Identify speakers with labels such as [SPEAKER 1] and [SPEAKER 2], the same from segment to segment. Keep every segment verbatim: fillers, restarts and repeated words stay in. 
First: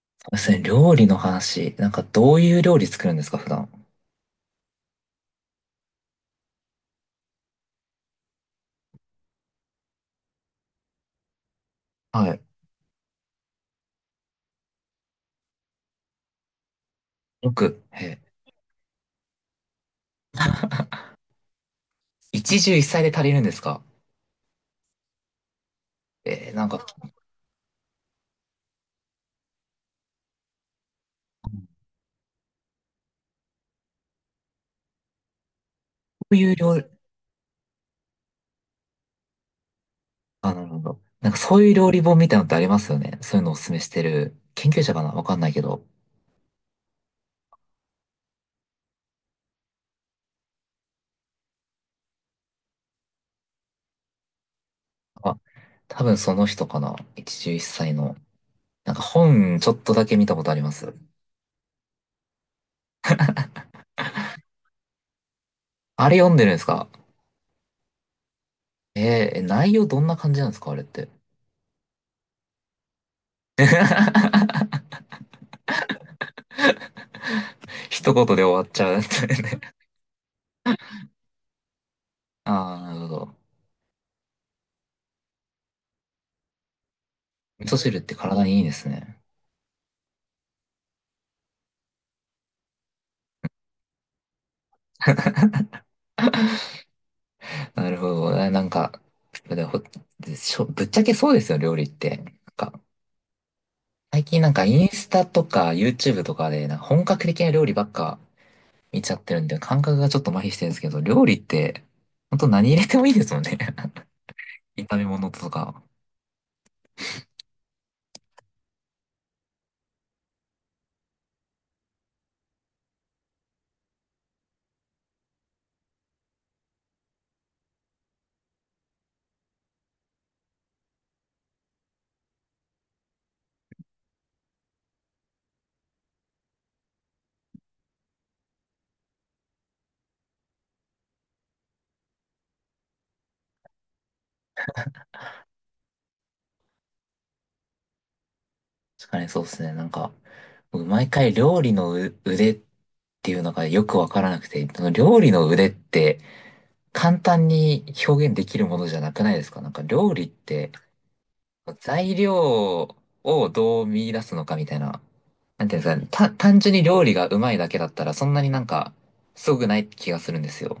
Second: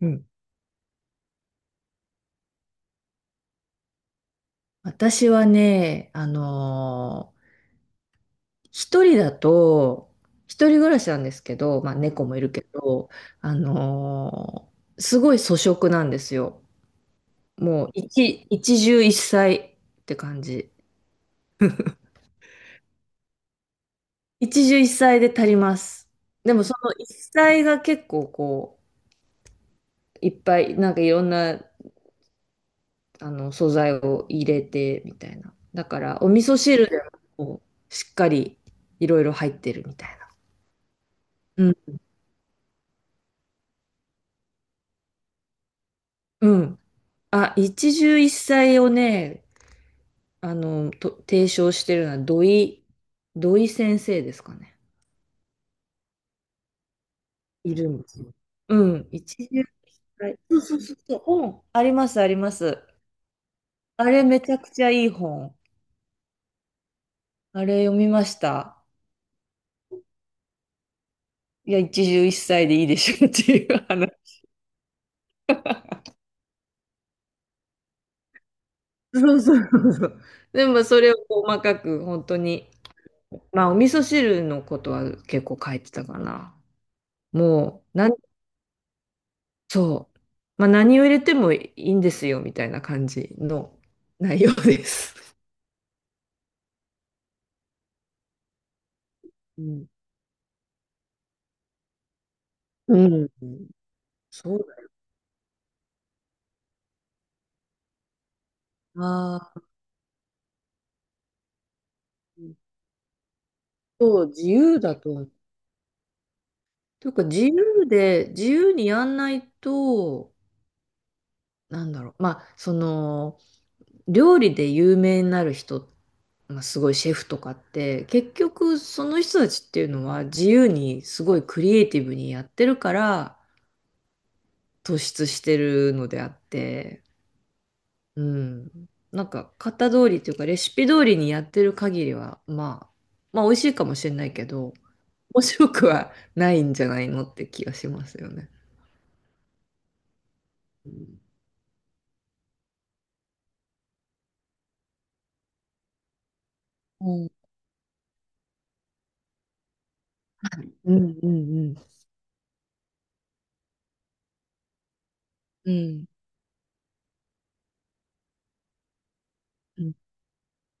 [SPEAKER 1] うん。
[SPEAKER 2] ですね。料理の話、なんかどういう料理作るんですか、普段。
[SPEAKER 1] 私はね、あのー一人だと、一人暮らしなんですけど、まあ猫
[SPEAKER 2] は
[SPEAKER 1] もい
[SPEAKER 2] い。
[SPEAKER 1] るけど、あのーすごい粗食なんですよ。
[SPEAKER 2] よく、
[SPEAKER 1] もう
[SPEAKER 2] えー、
[SPEAKER 1] 一、一汁一菜って感じ。
[SPEAKER 2] 一汁一菜で足りるんですか？
[SPEAKER 1] 一汁一菜で足ります。
[SPEAKER 2] え
[SPEAKER 1] で
[SPEAKER 2] ー、
[SPEAKER 1] も
[SPEAKER 2] なん
[SPEAKER 1] そ
[SPEAKER 2] か、
[SPEAKER 1] の
[SPEAKER 2] こ
[SPEAKER 1] 一菜が結構こう、いっぱい、なんかいろんな、あの、素材を入れて、みたいな。だから、お
[SPEAKER 2] う
[SPEAKER 1] 味
[SPEAKER 2] いう
[SPEAKER 1] 噌
[SPEAKER 2] 料理、
[SPEAKER 1] 汁でもこうしっかりいろいろ入ってるみたいな。
[SPEAKER 2] あ、なるほど。なんかそう
[SPEAKER 1] う
[SPEAKER 2] いう
[SPEAKER 1] ん。
[SPEAKER 2] 料理本みたいなのってありますよね。そういうのをお勧めしてる。研究者かなわかんないけど。
[SPEAKER 1] うん、あ、一汁一菜をね、あの、と提唱してるのは土井、土井先生ですかね。
[SPEAKER 2] あ、多分その人かな。一汁一
[SPEAKER 1] いる
[SPEAKER 2] 菜
[SPEAKER 1] んで
[SPEAKER 2] の。
[SPEAKER 1] すよ。う
[SPEAKER 2] なんか
[SPEAKER 1] ん、一
[SPEAKER 2] 本
[SPEAKER 1] 汁
[SPEAKER 2] ちょっと
[SPEAKER 1] 一
[SPEAKER 2] だけ見た
[SPEAKER 1] 菜。
[SPEAKER 2] ことあ
[SPEAKER 1] そう
[SPEAKER 2] りま
[SPEAKER 1] そうそ
[SPEAKER 2] す。
[SPEAKER 1] うそう、本。あります、あります。あれめちゃくちゃいい本。
[SPEAKER 2] あれ読んでるんですか？
[SPEAKER 1] あれ読みました。
[SPEAKER 2] えー、内容どんな感じなんですかあれって。
[SPEAKER 1] いや、一汁一菜でいいでしょっていう話。
[SPEAKER 2] 一言で終わっちゃうって
[SPEAKER 1] そうそう
[SPEAKER 2] ね。
[SPEAKER 1] そうそう。でもそれを細かく本当に、
[SPEAKER 2] ああ、なるほど。
[SPEAKER 1] まあお味噌汁のことは結構書いてたかな。
[SPEAKER 2] 味噌
[SPEAKER 1] も
[SPEAKER 2] 汁
[SPEAKER 1] う
[SPEAKER 2] って体にいいんですね。
[SPEAKER 1] そう。まあ、何を入れてもいいんですよ、みたいな感じの内容です。
[SPEAKER 2] なるほどね。なんか、
[SPEAKER 1] う
[SPEAKER 2] でほ、
[SPEAKER 1] ん。
[SPEAKER 2] しょ、ぶっちゃけそうですよ、料理って。なんか、
[SPEAKER 1] うん。
[SPEAKER 2] 最近なん
[SPEAKER 1] そう
[SPEAKER 2] かイン
[SPEAKER 1] だ
[SPEAKER 2] スタとか YouTube とかで、なんか本格的な料理ばっか見ちゃってるん
[SPEAKER 1] な。
[SPEAKER 2] で、感覚がちょっと麻痺してるんですけど、料理って、ほんと何入れてもいいですもんね。
[SPEAKER 1] そう、自 由だ
[SPEAKER 2] 炒め
[SPEAKER 1] と思う。
[SPEAKER 2] 物とか。
[SPEAKER 1] というか、自由で、自由にやんないと、なんだろう。まあ、その、料理で有名になる人、まあ、すごいシェフとかって、結局、その人たちっていうのは、自由に、すごいクリエイティブにやってるから、突出してるのであって、うん。なんか、型通りというか、レシピ通りにやってる限りは、まあ、まあ、美味しいかもしれないけど、面白くはないんじゃないのって気がしますよね。
[SPEAKER 2] 確かにそうですね。なんか、僕毎回料理のう腕っていうのがよくわからなくて、その料理の腕って
[SPEAKER 1] う
[SPEAKER 2] 簡
[SPEAKER 1] ん、
[SPEAKER 2] 単に表現できるものじゃなくないですか。なんか料理って、
[SPEAKER 1] うん、うん、
[SPEAKER 2] 材料をどう見出すのかみたいな。なん
[SPEAKER 1] うん。
[SPEAKER 2] ていうんで
[SPEAKER 1] う
[SPEAKER 2] すか
[SPEAKER 1] ん。
[SPEAKER 2] ね、た、単純に料理がうまいだけだったらそんなになんかすごくな
[SPEAKER 1] う
[SPEAKER 2] い
[SPEAKER 1] ん、
[SPEAKER 2] 気がするんですよ。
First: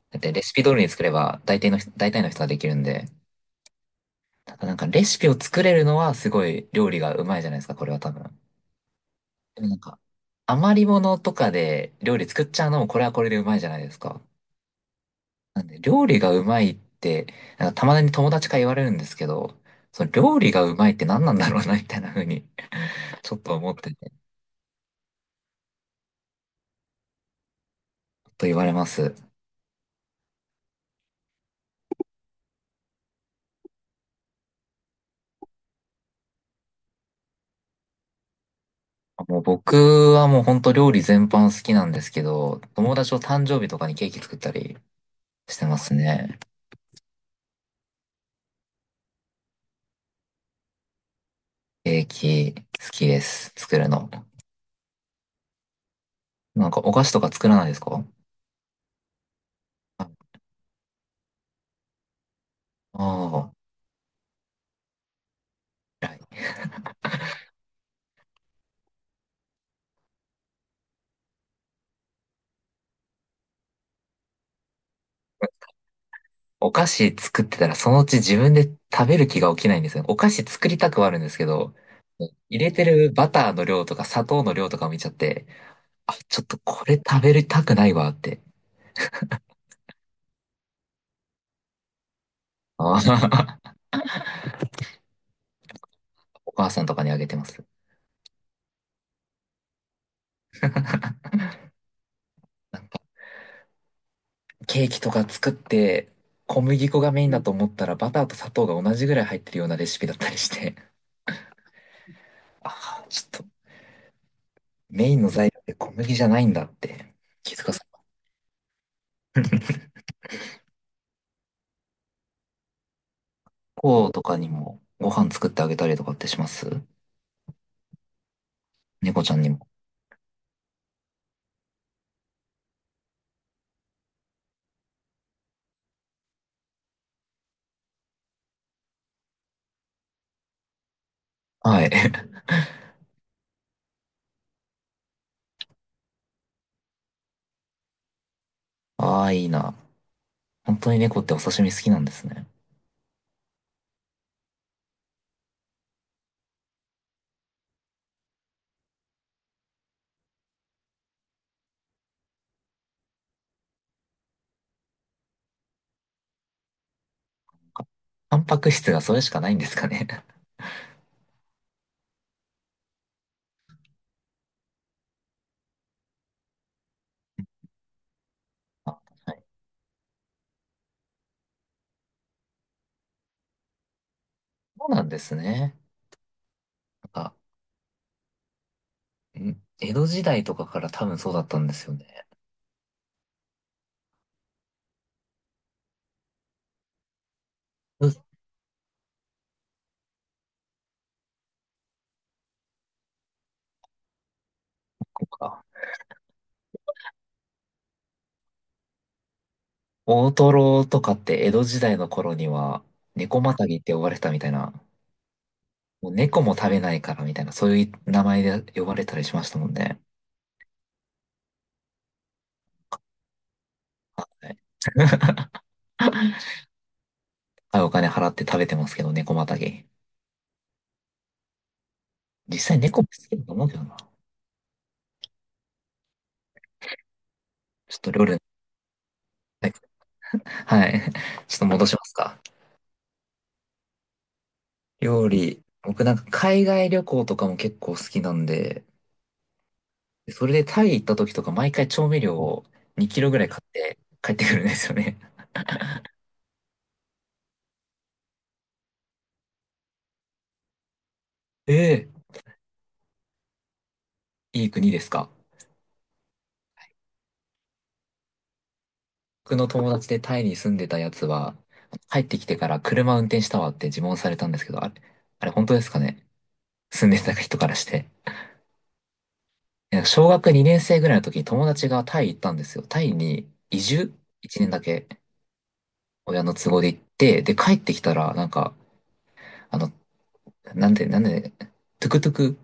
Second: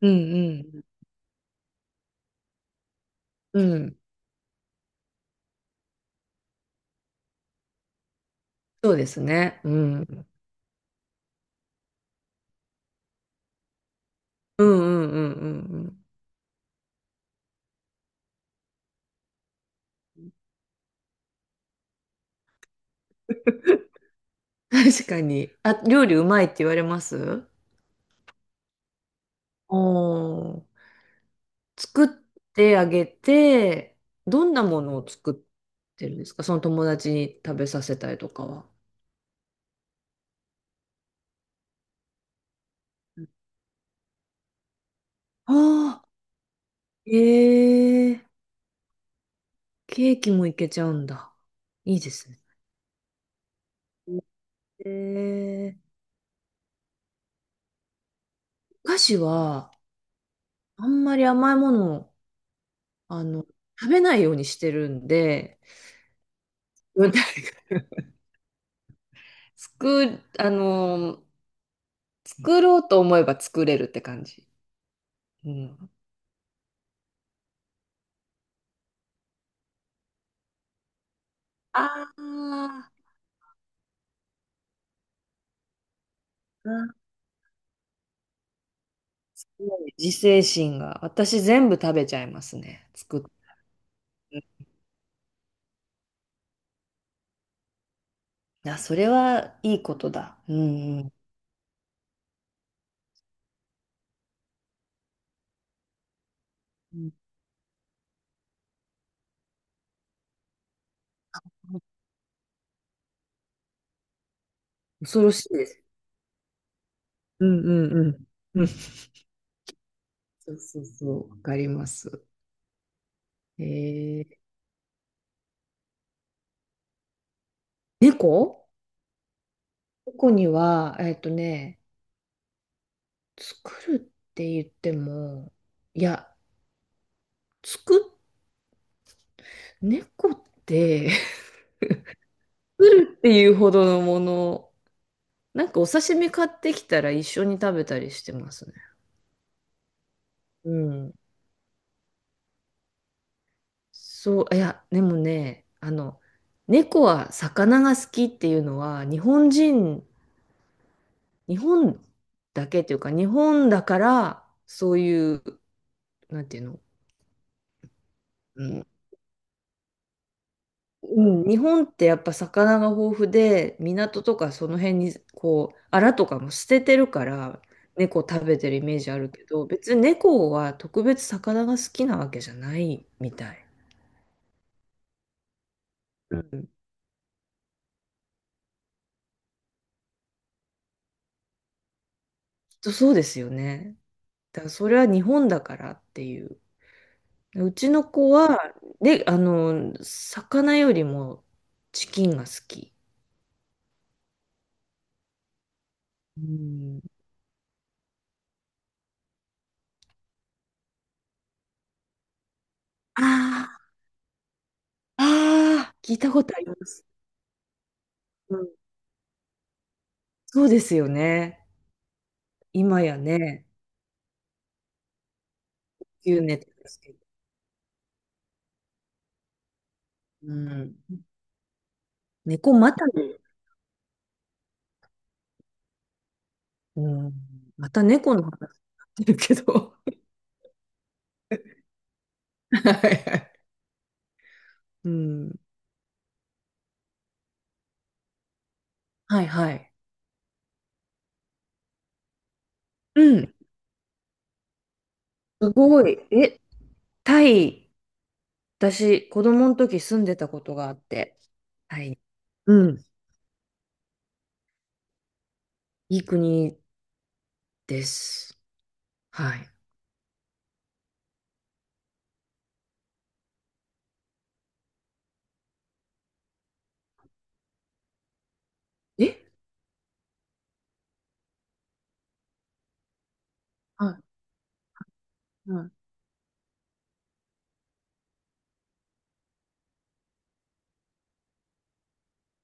[SPEAKER 1] う
[SPEAKER 2] だってレシピ通り
[SPEAKER 1] ん、
[SPEAKER 2] に作れば大体の人、大体の人はできるんで。
[SPEAKER 1] うん。
[SPEAKER 2] ただなんかレシピを作れるのはすごい料理がうまいじゃないですか、これは多分。
[SPEAKER 1] そうですね。
[SPEAKER 2] でも
[SPEAKER 1] う
[SPEAKER 2] なん
[SPEAKER 1] ん。
[SPEAKER 2] か
[SPEAKER 1] うん、
[SPEAKER 2] 余り物とかで料理作っちゃうのもこれはこれでうまいじゃないですか。
[SPEAKER 1] うん、うん、
[SPEAKER 2] なん
[SPEAKER 1] う
[SPEAKER 2] で、
[SPEAKER 1] ん
[SPEAKER 2] 料理がうまいって、なんかたまに友達から言われるんですけど、その料理がうまいって何なんだろうな、みたいな風に ちょっと思ってて、ち
[SPEAKER 1] うん。確かに。あ、料理うまいって言われます？
[SPEAKER 2] ょっと言われます。
[SPEAKER 1] おー。作ってあげて、どんなものを作ってるんですか、その友達に食べさせたりとかは。
[SPEAKER 2] もう僕はもう本当料理全般好きなんですけど、友達と誕生日とかにケーキ作ったりしてます
[SPEAKER 1] ああ、
[SPEAKER 2] ね。
[SPEAKER 1] ええ、ケーキもいけちゃうんだ。い
[SPEAKER 2] ケ
[SPEAKER 1] い
[SPEAKER 2] ー
[SPEAKER 1] ですね。
[SPEAKER 2] キ好きです。作るの。
[SPEAKER 1] ええ、
[SPEAKER 2] なんかお菓子とか作らないですか？
[SPEAKER 1] お菓子は、
[SPEAKER 2] あ
[SPEAKER 1] あんまり甘いものを、あの、
[SPEAKER 2] あ、
[SPEAKER 1] 食べないようにしてるんで、
[SPEAKER 2] ー、はい。
[SPEAKER 1] うん。 作、あの、作ろうと思えば作れるって感じ。うん。
[SPEAKER 2] お菓子作ってたらそのうち自分で食べる気が起きないんですよね。お菓子作りたくはあるんですけど、
[SPEAKER 1] あ
[SPEAKER 2] 入れて
[SPEAKER 1] あ、
[SPEAKER 2] るバターの量とか砂糖の量とか見ちゃって、あ、ちょっと
[SPEAKER 1] う
[SPEAKER 2] こ
[SPEAKER 1] ん、
[SPEAKER 2] れ食べたくないわって。
[SPEAKER 1] 自制心が。私全部食べちゃいますね。
[SPEAKER 2] あ
[SPEAKER 1] 作っ、
[SPEAKER 2] ー、 お母さんとかにあげてます。
[SPEAKER 1] あ、それはいいことだ。うんうん。
[SPEAKER 2] なんか、ケーキとか作って、小麦
[SPEAKER 1] う
[SPEAKER 2] 粉が
[SPEAKER 1] ん、
[SPEAKER 2] メインだと思ったらバターと砂糖が同じぐらい入ってるようなレシピだったりして、ああちょっとメイ
[SPEAKER 1] 恐
[SPEAKER 2] ンの
[SPEAKER 1] ろしい
[SPEAKER 2] 材料っ
[SPEAKER 1] で
[SPEAKER 2] て
[SPEAKER 1] す。
[SPEAKER 2] 小麦じゃないんだって
[SPEAKER 1] う
[SPEAKER 2] 気
[SPEAKER 1] ん
[SPEAKER 2] づかさ
[SPEAKER 1] う
[SPEAKER 2] れ
[SPEAKER 1] ん
[SPEAKER 2] た。
[SPEAKER 1] うん。うん。そうそうそう。わかります。え
[SPEAKER 2] 猫とか
[SPEAKER 1] ー、
[SPEAKER 2] にもご飯作ってあげたりとかってします？
[SPEAKER 1] 猫
[SPEAKER 2] 猫ちゃんにも。
[SPEAKER 1] 猫には、えっとね、作るって言っても、いや、作っ、猫って、
[SPEAKER 2] はい。
[SPEAKER 1] 作るっていうほどのもの、なんかお刺身買ってきたら一緒に食べたりしてますね。
[SPEAKER 2] ああ、いいな。
[SPEAKER 1] う
[SPEAKER 2] 本当に
[SPEAKER 1] ん。
[SPEAKER 2] 猫ってお刺身好きなんですね。
[SPEAKER 1] そう、いや、でもね、あの、猫は魚が好きっていうのは、日本人日本だけというか、日本だから、そういう、なんていうの、
[SPEAKER 2] あ、タンパ
[SPEAKER 1] う
[SPEAKER 2] ク
[SPEAKER 1] ん。
[SPEAKER 2] 質がそれしかないんですかね。
[SPEAKER 1] うん、日本ってやっぱ魚が豊富で、港とかその辺に、こう、アラとかも捨ててるから、猫食べてるイメー
[SPEAKER 2] あ、
[SPEAKER 1] ジある
[SPEAKER 2] はい。
[SPEAKER 1] けど、別に猫は特別魚が好きなわけじゃないみたい。
[SPEAKER 2] そうなんですね。なんか、ん、江戸時代とかから多分そうだったんですよね。
[SPEAKER 1] きっとそうですよね。だからそれは日本だからっていう。うちの
[SPEAKER 2] うん、
[SPEAKER 1] 子は、で、あの、魚よりもチキンが好き。
[SPEAKER 2] こうか。
[SPEAKER 1] うん、
[SPEAKER 2] 大トロとかって江戸時代の頃には猫また
[SPEAKER 1] あ
[SPEAKER 2] ぎって呼ばれてたみたいな、
[SPEAKER 1] あ、あ
[SPEAKER 2] もう
[SPEAKER 1] 聞いた
[SPEAKER 2] 猫
[SPEAKER 1] こと
[SPEAKER 2] も
[SPEAKER 1] あり
[SPEAKER 2] 食
[SPEAKER 1] ま
[SPEAKER 2] べない
[SPEAKER 1] す。
[SPEAKER 2] からみたいな、そういう名前
[SPEAKER 1] う
[SPEAKER 2] で
[SPEAKER 1] ん、
[SPEAKER 2] 呼ばれたりしましたもんね。
[SPEAKER 1] そうですよね。今やね、
[SPEAKER 2] はい、
[SPEAKER 1] 急ネタですけど。
[SPEAKER 2] 高いお金払って食べてますけど、猫またぎ。
[SPEAKER 1] うん。
[SPEAKER 2] 実
[SPEAKER 1] 猫
[SPEAKER 2] 際
[SPEAKER 1] ま
[SPEAKER 2] 猫
[SPEAKER 1] た、
[SPEAKER 2] も好きだと思うけどな。
[SPEAKER 1] うん、ま
[SPEAKER 2] ちょっ
[SPEAKER 1] た
[SPEAKER 2] と料理
[SPEAKER 1] 猫
[SPEAKER 2] の、
[SPEAKER 1] の話になってるけ
[SPEAKER 2] はい。
[SPEAKER 1] ど。
[SPEAKER 2] はい ちょっと戻しますか。
[SPEAKER 1] はいはい、う
[SPEAKER 2] 料
[SPEAKER 1] ん。
[SPEAKER 2] 理。僕なんか海外旅行とかも結構好きなんで、
[SPEAKER 1] はいはい。
[SPEAKER 2] それでタイ行った時とか毎回調味料を2
[SPEAKER 1] う
[SPEAKER 2] キロぐらい
[SPEAKER 1] ん。
[SPEAKER 2] 買って帰ってくるんですよね。
[SPEAKER 1] すごい。え、タイ、私、子供の時住んでたことがあって、
[SPEAKER 2] ええ、
[SPEAKER 1] うん。
[SPEAKER 2] いい国ですか？
[SPEAKER 1] いい国です。
[SPEAKER 2] 僕
[SPEAKER 1] は
[SPEAKER 2] の
[SPEAKER 1] い。
[SPEAKER 2] 友達でタイに住んでたやつは、帰ってきてから車運転したわって自問されたんですけど、あれ、あれ本当ですかね、住んでた人からして。
[SPEAKER 1] え、
[SPEAKER 2] なんか小学にねん生ぐらいの時に友達がタイ行ったんですよ。タイに移
[SPEAKER 1] は
[SPEAKER 2] 住？ いち 年だけ
[SPEAKER 1] い。はい。
[SPEAKER 2] 親の都合で行って、で帰ってきたらなんか、あの、なんで、なんで、トゥクトゥク、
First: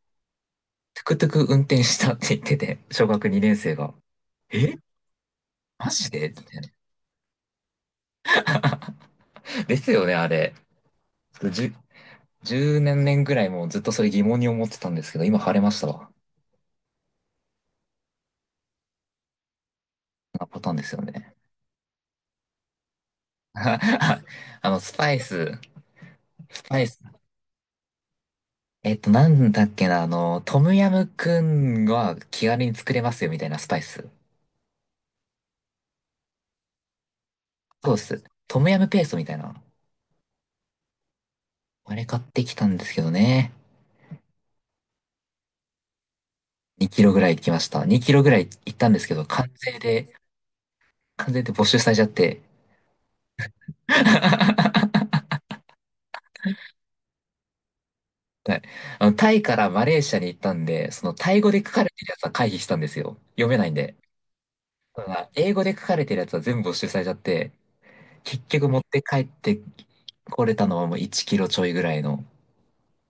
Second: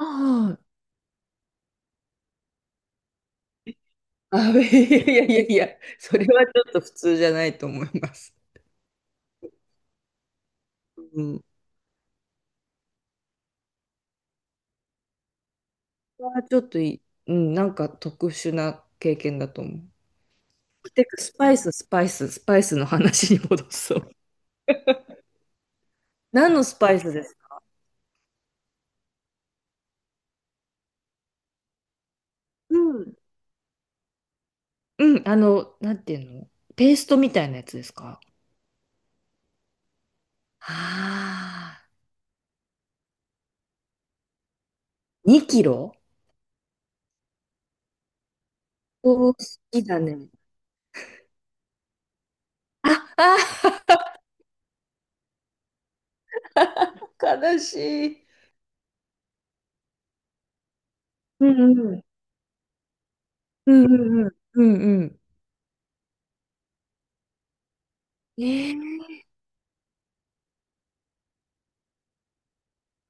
[SPEAKER 1] あ
[SPEAKER 2] トゥクトゥク運転したって言ってて、小学にねん生が。
[SPEAKER 1] あ、あ、
[SPEAKER 2] え、
[SPEAKER 1] いやいやいやいや、
[SPEAKER 2] マジ
[SPEAKER 1] それ
[SPEAKER 2] でみ
[SPEAKER 1] は
[SPEAKER 2] た
[SPEAKER 1] ち
[SPEAKER 2] い
[SPEAKER 1] ょ
[SPEAKER 2] な。
[SPEAKER 1] っと普通じゃないと思います。
[SPEAKER 2] ですよね、あれ。
[SPEAKER 1] うん、
[SPEAKER 2] ちょっとじゅう、年年ぐらいもうずっとそれ疑問に思ってたんですけど、今晴れましたわ。
[SPEAKER 1] はちょっとい、うん、なんか特殊な経験だと思
[SPEAKER 2] なパターンで
[SPEAKER 1] う。
[SPEAKER 2] すよ
[SPEAKER 1] てか、ス
[SPEAKER 2] ね。
[SPEAKER 1] パイス、スパイス、スパイスの話に 戻そう。
[SPEAKER 2] あの、スパイス、
[SPEAKER 1] 何
[SPEAKER 2] ス
[SPEAKER 1] のス
[SPEAKER 2] パイ
[SPEAKER 1] パ
[SPEAKER 2] ス。
[SPEAKER 1] イスですか？
[SPEAKER 2] えっと、なんだっけな、あの、トムヤムくんは気軽に
[SPEAKER 1] う
[SPEAKER 2] 作れま
[SPEAKER 1] ん。
[SPEAKER 2] すよ、みたいなスパイス。
[SPEAKER 1] うん、あの、なんていうの、ペーストみたいなやつです
[SPEAKER 2] そうで
[SPEAKER 1] か？
[SPEAKER 2] す。トムヤムペーストみたいな。
[SPEAKER 1] あ
[SPEAKER 2] あれ買ってきたんですけどね。
[SPEAKER 1] あー、にキロ、
[SPEAKER 2] にキロぐらい行きました。にキロぐらい行ったんですけど、
[SPEAKER 1] おー、好
[SPEAKER 2] 完全関税
[SPEAKER 1] きだ
[SPEAKER 2] で、
[SPEAKER 1] ね。
[SPEAKER 2] 関税で没収されちゃって。
[SPEAKER 1] あ、あ ー、悲しい。
[SPEAKER 2] はい。あの、タイからマレーシアに行ったんで、そのタイ
[SPEAKER 1] う
[SPEAKER 2] 語で書
[SPEAKER 1] ん
[SPEAKER 2] かれ
[SPEAKER 1] うん。
[SPEAKER 2] てるやつは回避したんですよ。読めない
[SPEAKER 1] う
[SPEAKER 2] ん
[SPEAKER 1] ん
[SPEAKER 2] で。
[SPEAKER 1] うんうん。うん
[SPEAKER 2] た
[SPEAKER 1] うん。
[SPEAKER 2] だ、英語で書かれてるやつは全部没収されちゃって、
[SPEAKER 1] え
[SPEAKER 2] 結局持って帰
[SPEAKER 1] ー、
[SPEAKER 2] ってこれたのはもういちキロちょいぐらいの。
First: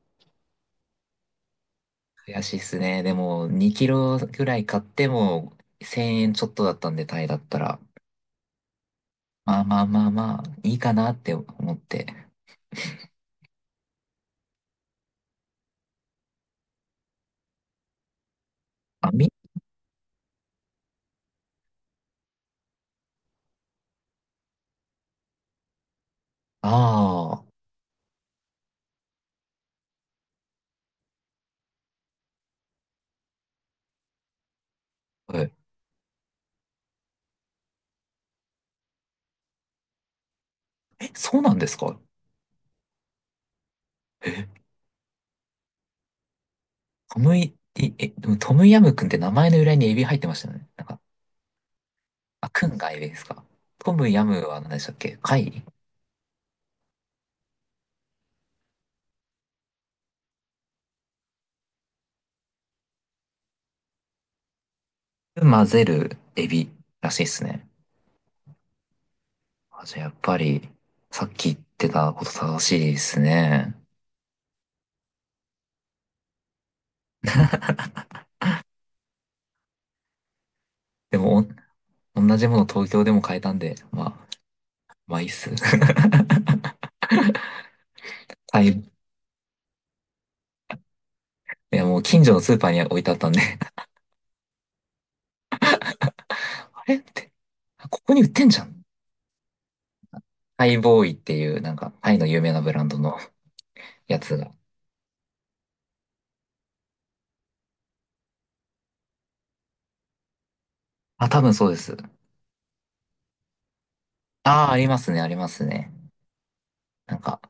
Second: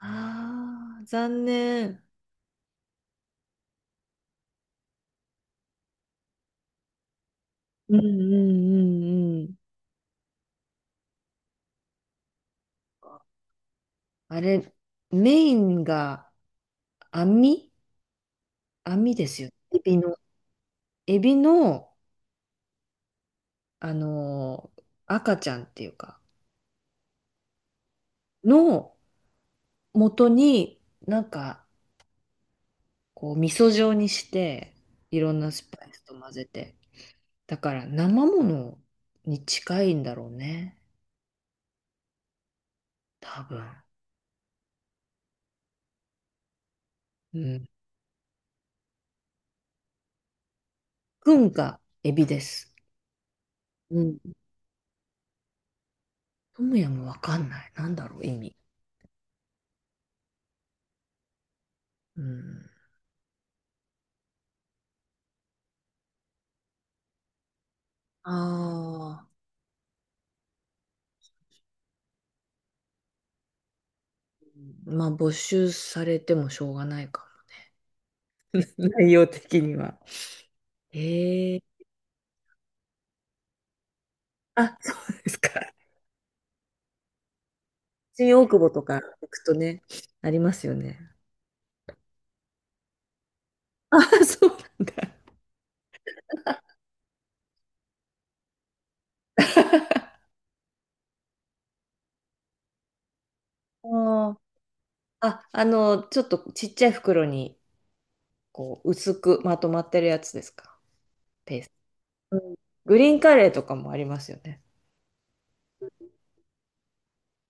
[SPEAKER 1] ああ、残念。
[SPEAKER 2] 悔しいっすね。でも、にキロぐらい買ってもせんえんちょっとだったんで、タイだったら。
[SPEAKER 1] うんうんうんうんうんうんうん、え、ああー、残念、うんうんうんうん、
[SPEAKER 2] まあまあまあまあ、いいかなって思って。
[SPEAKER 1] あれ、メインが網
[SPEAKER 2] あ、
[SPEAKER 1] 網で
[SPEAKER 2] み、
[SPEAKER 1] すよね。エビの、エビの、あのー赤ちゃんっていうか、
[SPEAKER 2] あ
[SPEAKER 1] の元に、なんか、こう、味噌状にして、いろ
[SPEAKER 2] あ、
[SPEAKER 1] ん
[SPEAKER 2] は
[SPEAKER 1] なス
[SPEAKER 2] い、
[SPEAKER 1] パイスと混ぜて。だから、生ものに近いんだろうね。
[SPEAKER 2] そうなんですか？
[SPEAKER 1] 多分。
[SPEAKER 2] え、トム
[SPEAKER 1] う
[SPEAKER 2] イ、
[SPEAKER 1] ん。
[SPEAKER 2] いえ、でもトムヤムくんって名前の由来にエビ入ってましたよね。なんか、
[SPEAKER 1] くんがエビで
[SPEAKER 2] あ、く
[SPEAKER 1] す。
[SPEAKER 2] んがエビですか？ト
[SPEAKER 1] う
[SPEAKER 2] ム
[SPEAKER 1] ん。
[SPEAKER 2] ヤムは何でしたっけ、貝？
[SPEAKER 1] トムヤムわかんない。なんだろう、意味。うん。
[SPEAKER 2] 混ぜるエビらしいですね。
[SPEAKER 1] ああ。
[SPEAKER 2] あ、じゃあやっぱり、さっき言ってたこと正しいですね。
[SPEAKER 1] まあ、没収されてもしょうがないか。内容的には。
[SPEAKER 2] でも、
[SPEAKER 1] へえ。
[SPEAKER 2] お同じもの東京でも買えたんで、まあ、
[SPEAKER 1] あ、そ
[SPEAKER 2] まあ
[SPEAKER 1] う
[SPEAKER 2] いい
[SPEAKER 1] で
[SPEAKER 2] っ
[SPEAKER 1] すか。
[SPEAKER 2] す。
[SPEAKER 1] 新大久
[SPEAKER 2] はい。
[SPEAKER 1] 保と
[SPEAKER 2] い
[SPEAKER 1] か行くとね、ありますよね。
[SPEAKER 2] や、もう近所のスーパーに置いてあったんで
[SPEAKER 1] あ、そうなんだ。
[SPEAKER 2] あれって、ここに売ってんじゃん。ハイボーイっていう、なんか、タイの有名なブランドのやつ
[SPEAKER 1] あー、
[SPEAKER 2] が。
[SPEAKER 1] あ、あの、ちょっとちっちゃい袋に、こう、薄くまとまってるやつですか。
[SPEAKER 2] あ、多分
[SPEAKER 1] ペー
[SPEAKER 2] そ
[SPEAKER 1] ス
[SPEAKER 2] うです。
[SPEAKER 1] ト。うん、グリーンカレーとかもありますよね。
[SPEAKER 2] ああ、ありますね、ありますね。なんか、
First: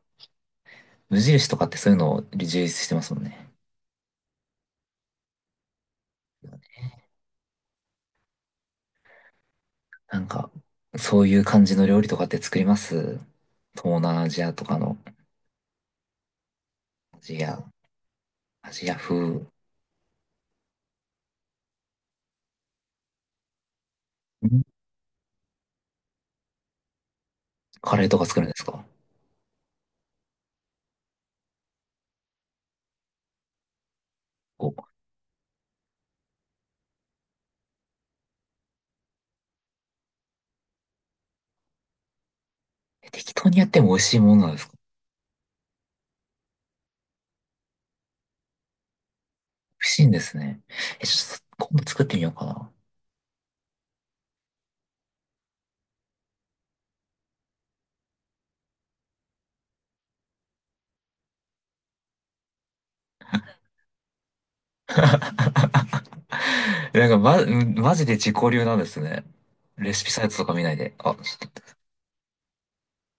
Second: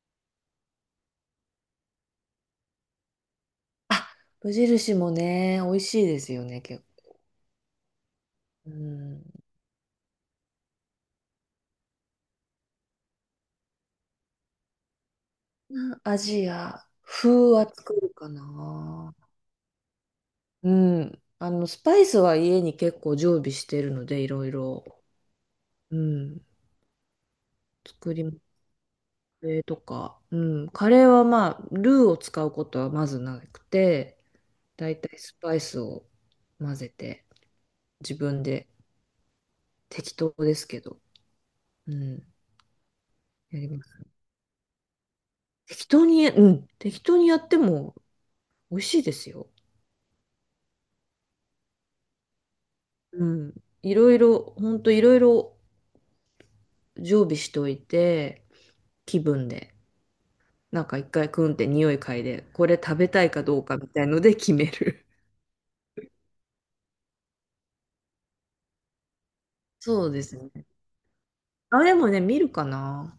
[SPEAKER 2] 無印とかってそういうのを充実してますもんね。
[SPEAKER 1] あ、無印もね、美味しいですよね、結構。うん。
[SPEAKER 2] なんか、そういう感じの料理とかって作ります？東南アジアとかの、
[SPEAKER 1] アジア
[SPEAKER 2] アジ
[SPEAKER 1] 風
[SPEAKER 2] ア、
[SPEAKER 1] は作るか
[SPEAKER 2] アジア
[SPEAKER 1] な。
[SPEAKER 2] 風、ん、
[SPEAKER 1] うん。あの、スパイスは家に結構常備してるので、いろいろ。うん。
[SPEAKER 2] カレー
[SPEAKER 1] 作
[SPEAKER 2] と
[SPEAKER 1] り、
[SPEAKER 2] か作るんですか？
[SPEAKER 1] カレーとか、うん、カレーはまあ、ルーを使うことはまずなくて、
[SPEAKER 2] お、
[SPEAKER 1] だいたいスパイスを混ぜて、自分で適当ですけど、うん、
[SPEAKER 2] え、適当に
[SPEAKER 1] や
[SPEAKER 2] や
[SPEAKER 1] り
[SPEAKER 2] って
[SPEAKER 1] ま
[SPEAKER 2] も美味
[SPEAKER 1] す。
[SPEAKER 2] しいものなんですか？
[SPEAKER 1] 適当に、うん、適当にやっても美味しいですよ。
[SPEAKER 2] 美味しいんですね。え、ちょっと、今度作ってみようかな。
[SPEAKER 1] うん、いろいろ、ほんといろいろ常備しといて、気分で、なんか一回クンって匂い嗅いで、これ食べたいかどうかみたいので決め る。
[SPEAKER 2] なんか、ま、マジで自己流なんですね。レ
[SPEAKER 1] そ
[SPEAKER 2] シ
[SPEAKER 1] う
[SPEAKER 2] ピ
[SPEAKER 1] で
[SPEAKER 2] サイ
[SPEAKER 1] す
[SPEAKER 2] トと
[SPEAKER 1] ね。
[SPEAKER 2] か見ないで。あ、ちょっ
[SPEAKER 1] あ、でもね、見るかな。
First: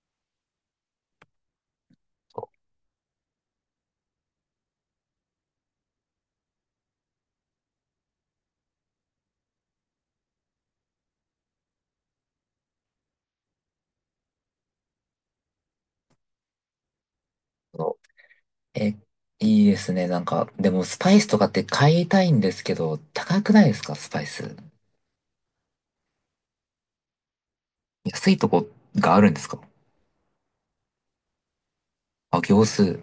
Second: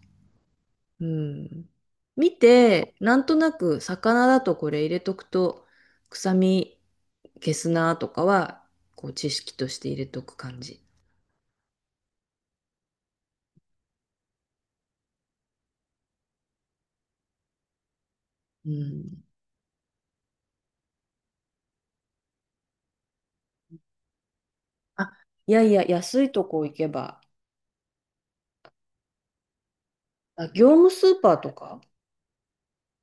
[SPEAKER 1] うん。見て、なんとなく魚だとこれ入れとくと、臭み消すなとかは、こう知識として入れとく感じ。
[SPEAKER 2] と、
[SPEAKER 1] う
[SPEAKER 2] え、
[SPEAKER 1] ん。
[SPEAKER 2] いいですね。なんか、でもスパイスとかって買いたいんですけど、高くないですか、スパイス。
[SPEAKER 1] あ、いやいや、安いとこ行けば、
[SPEAKER 2] 安いとこがあるんですか？
[SPEAKER 1] あ、業務スーパーとか
[SPEAKER 2] あ、行数。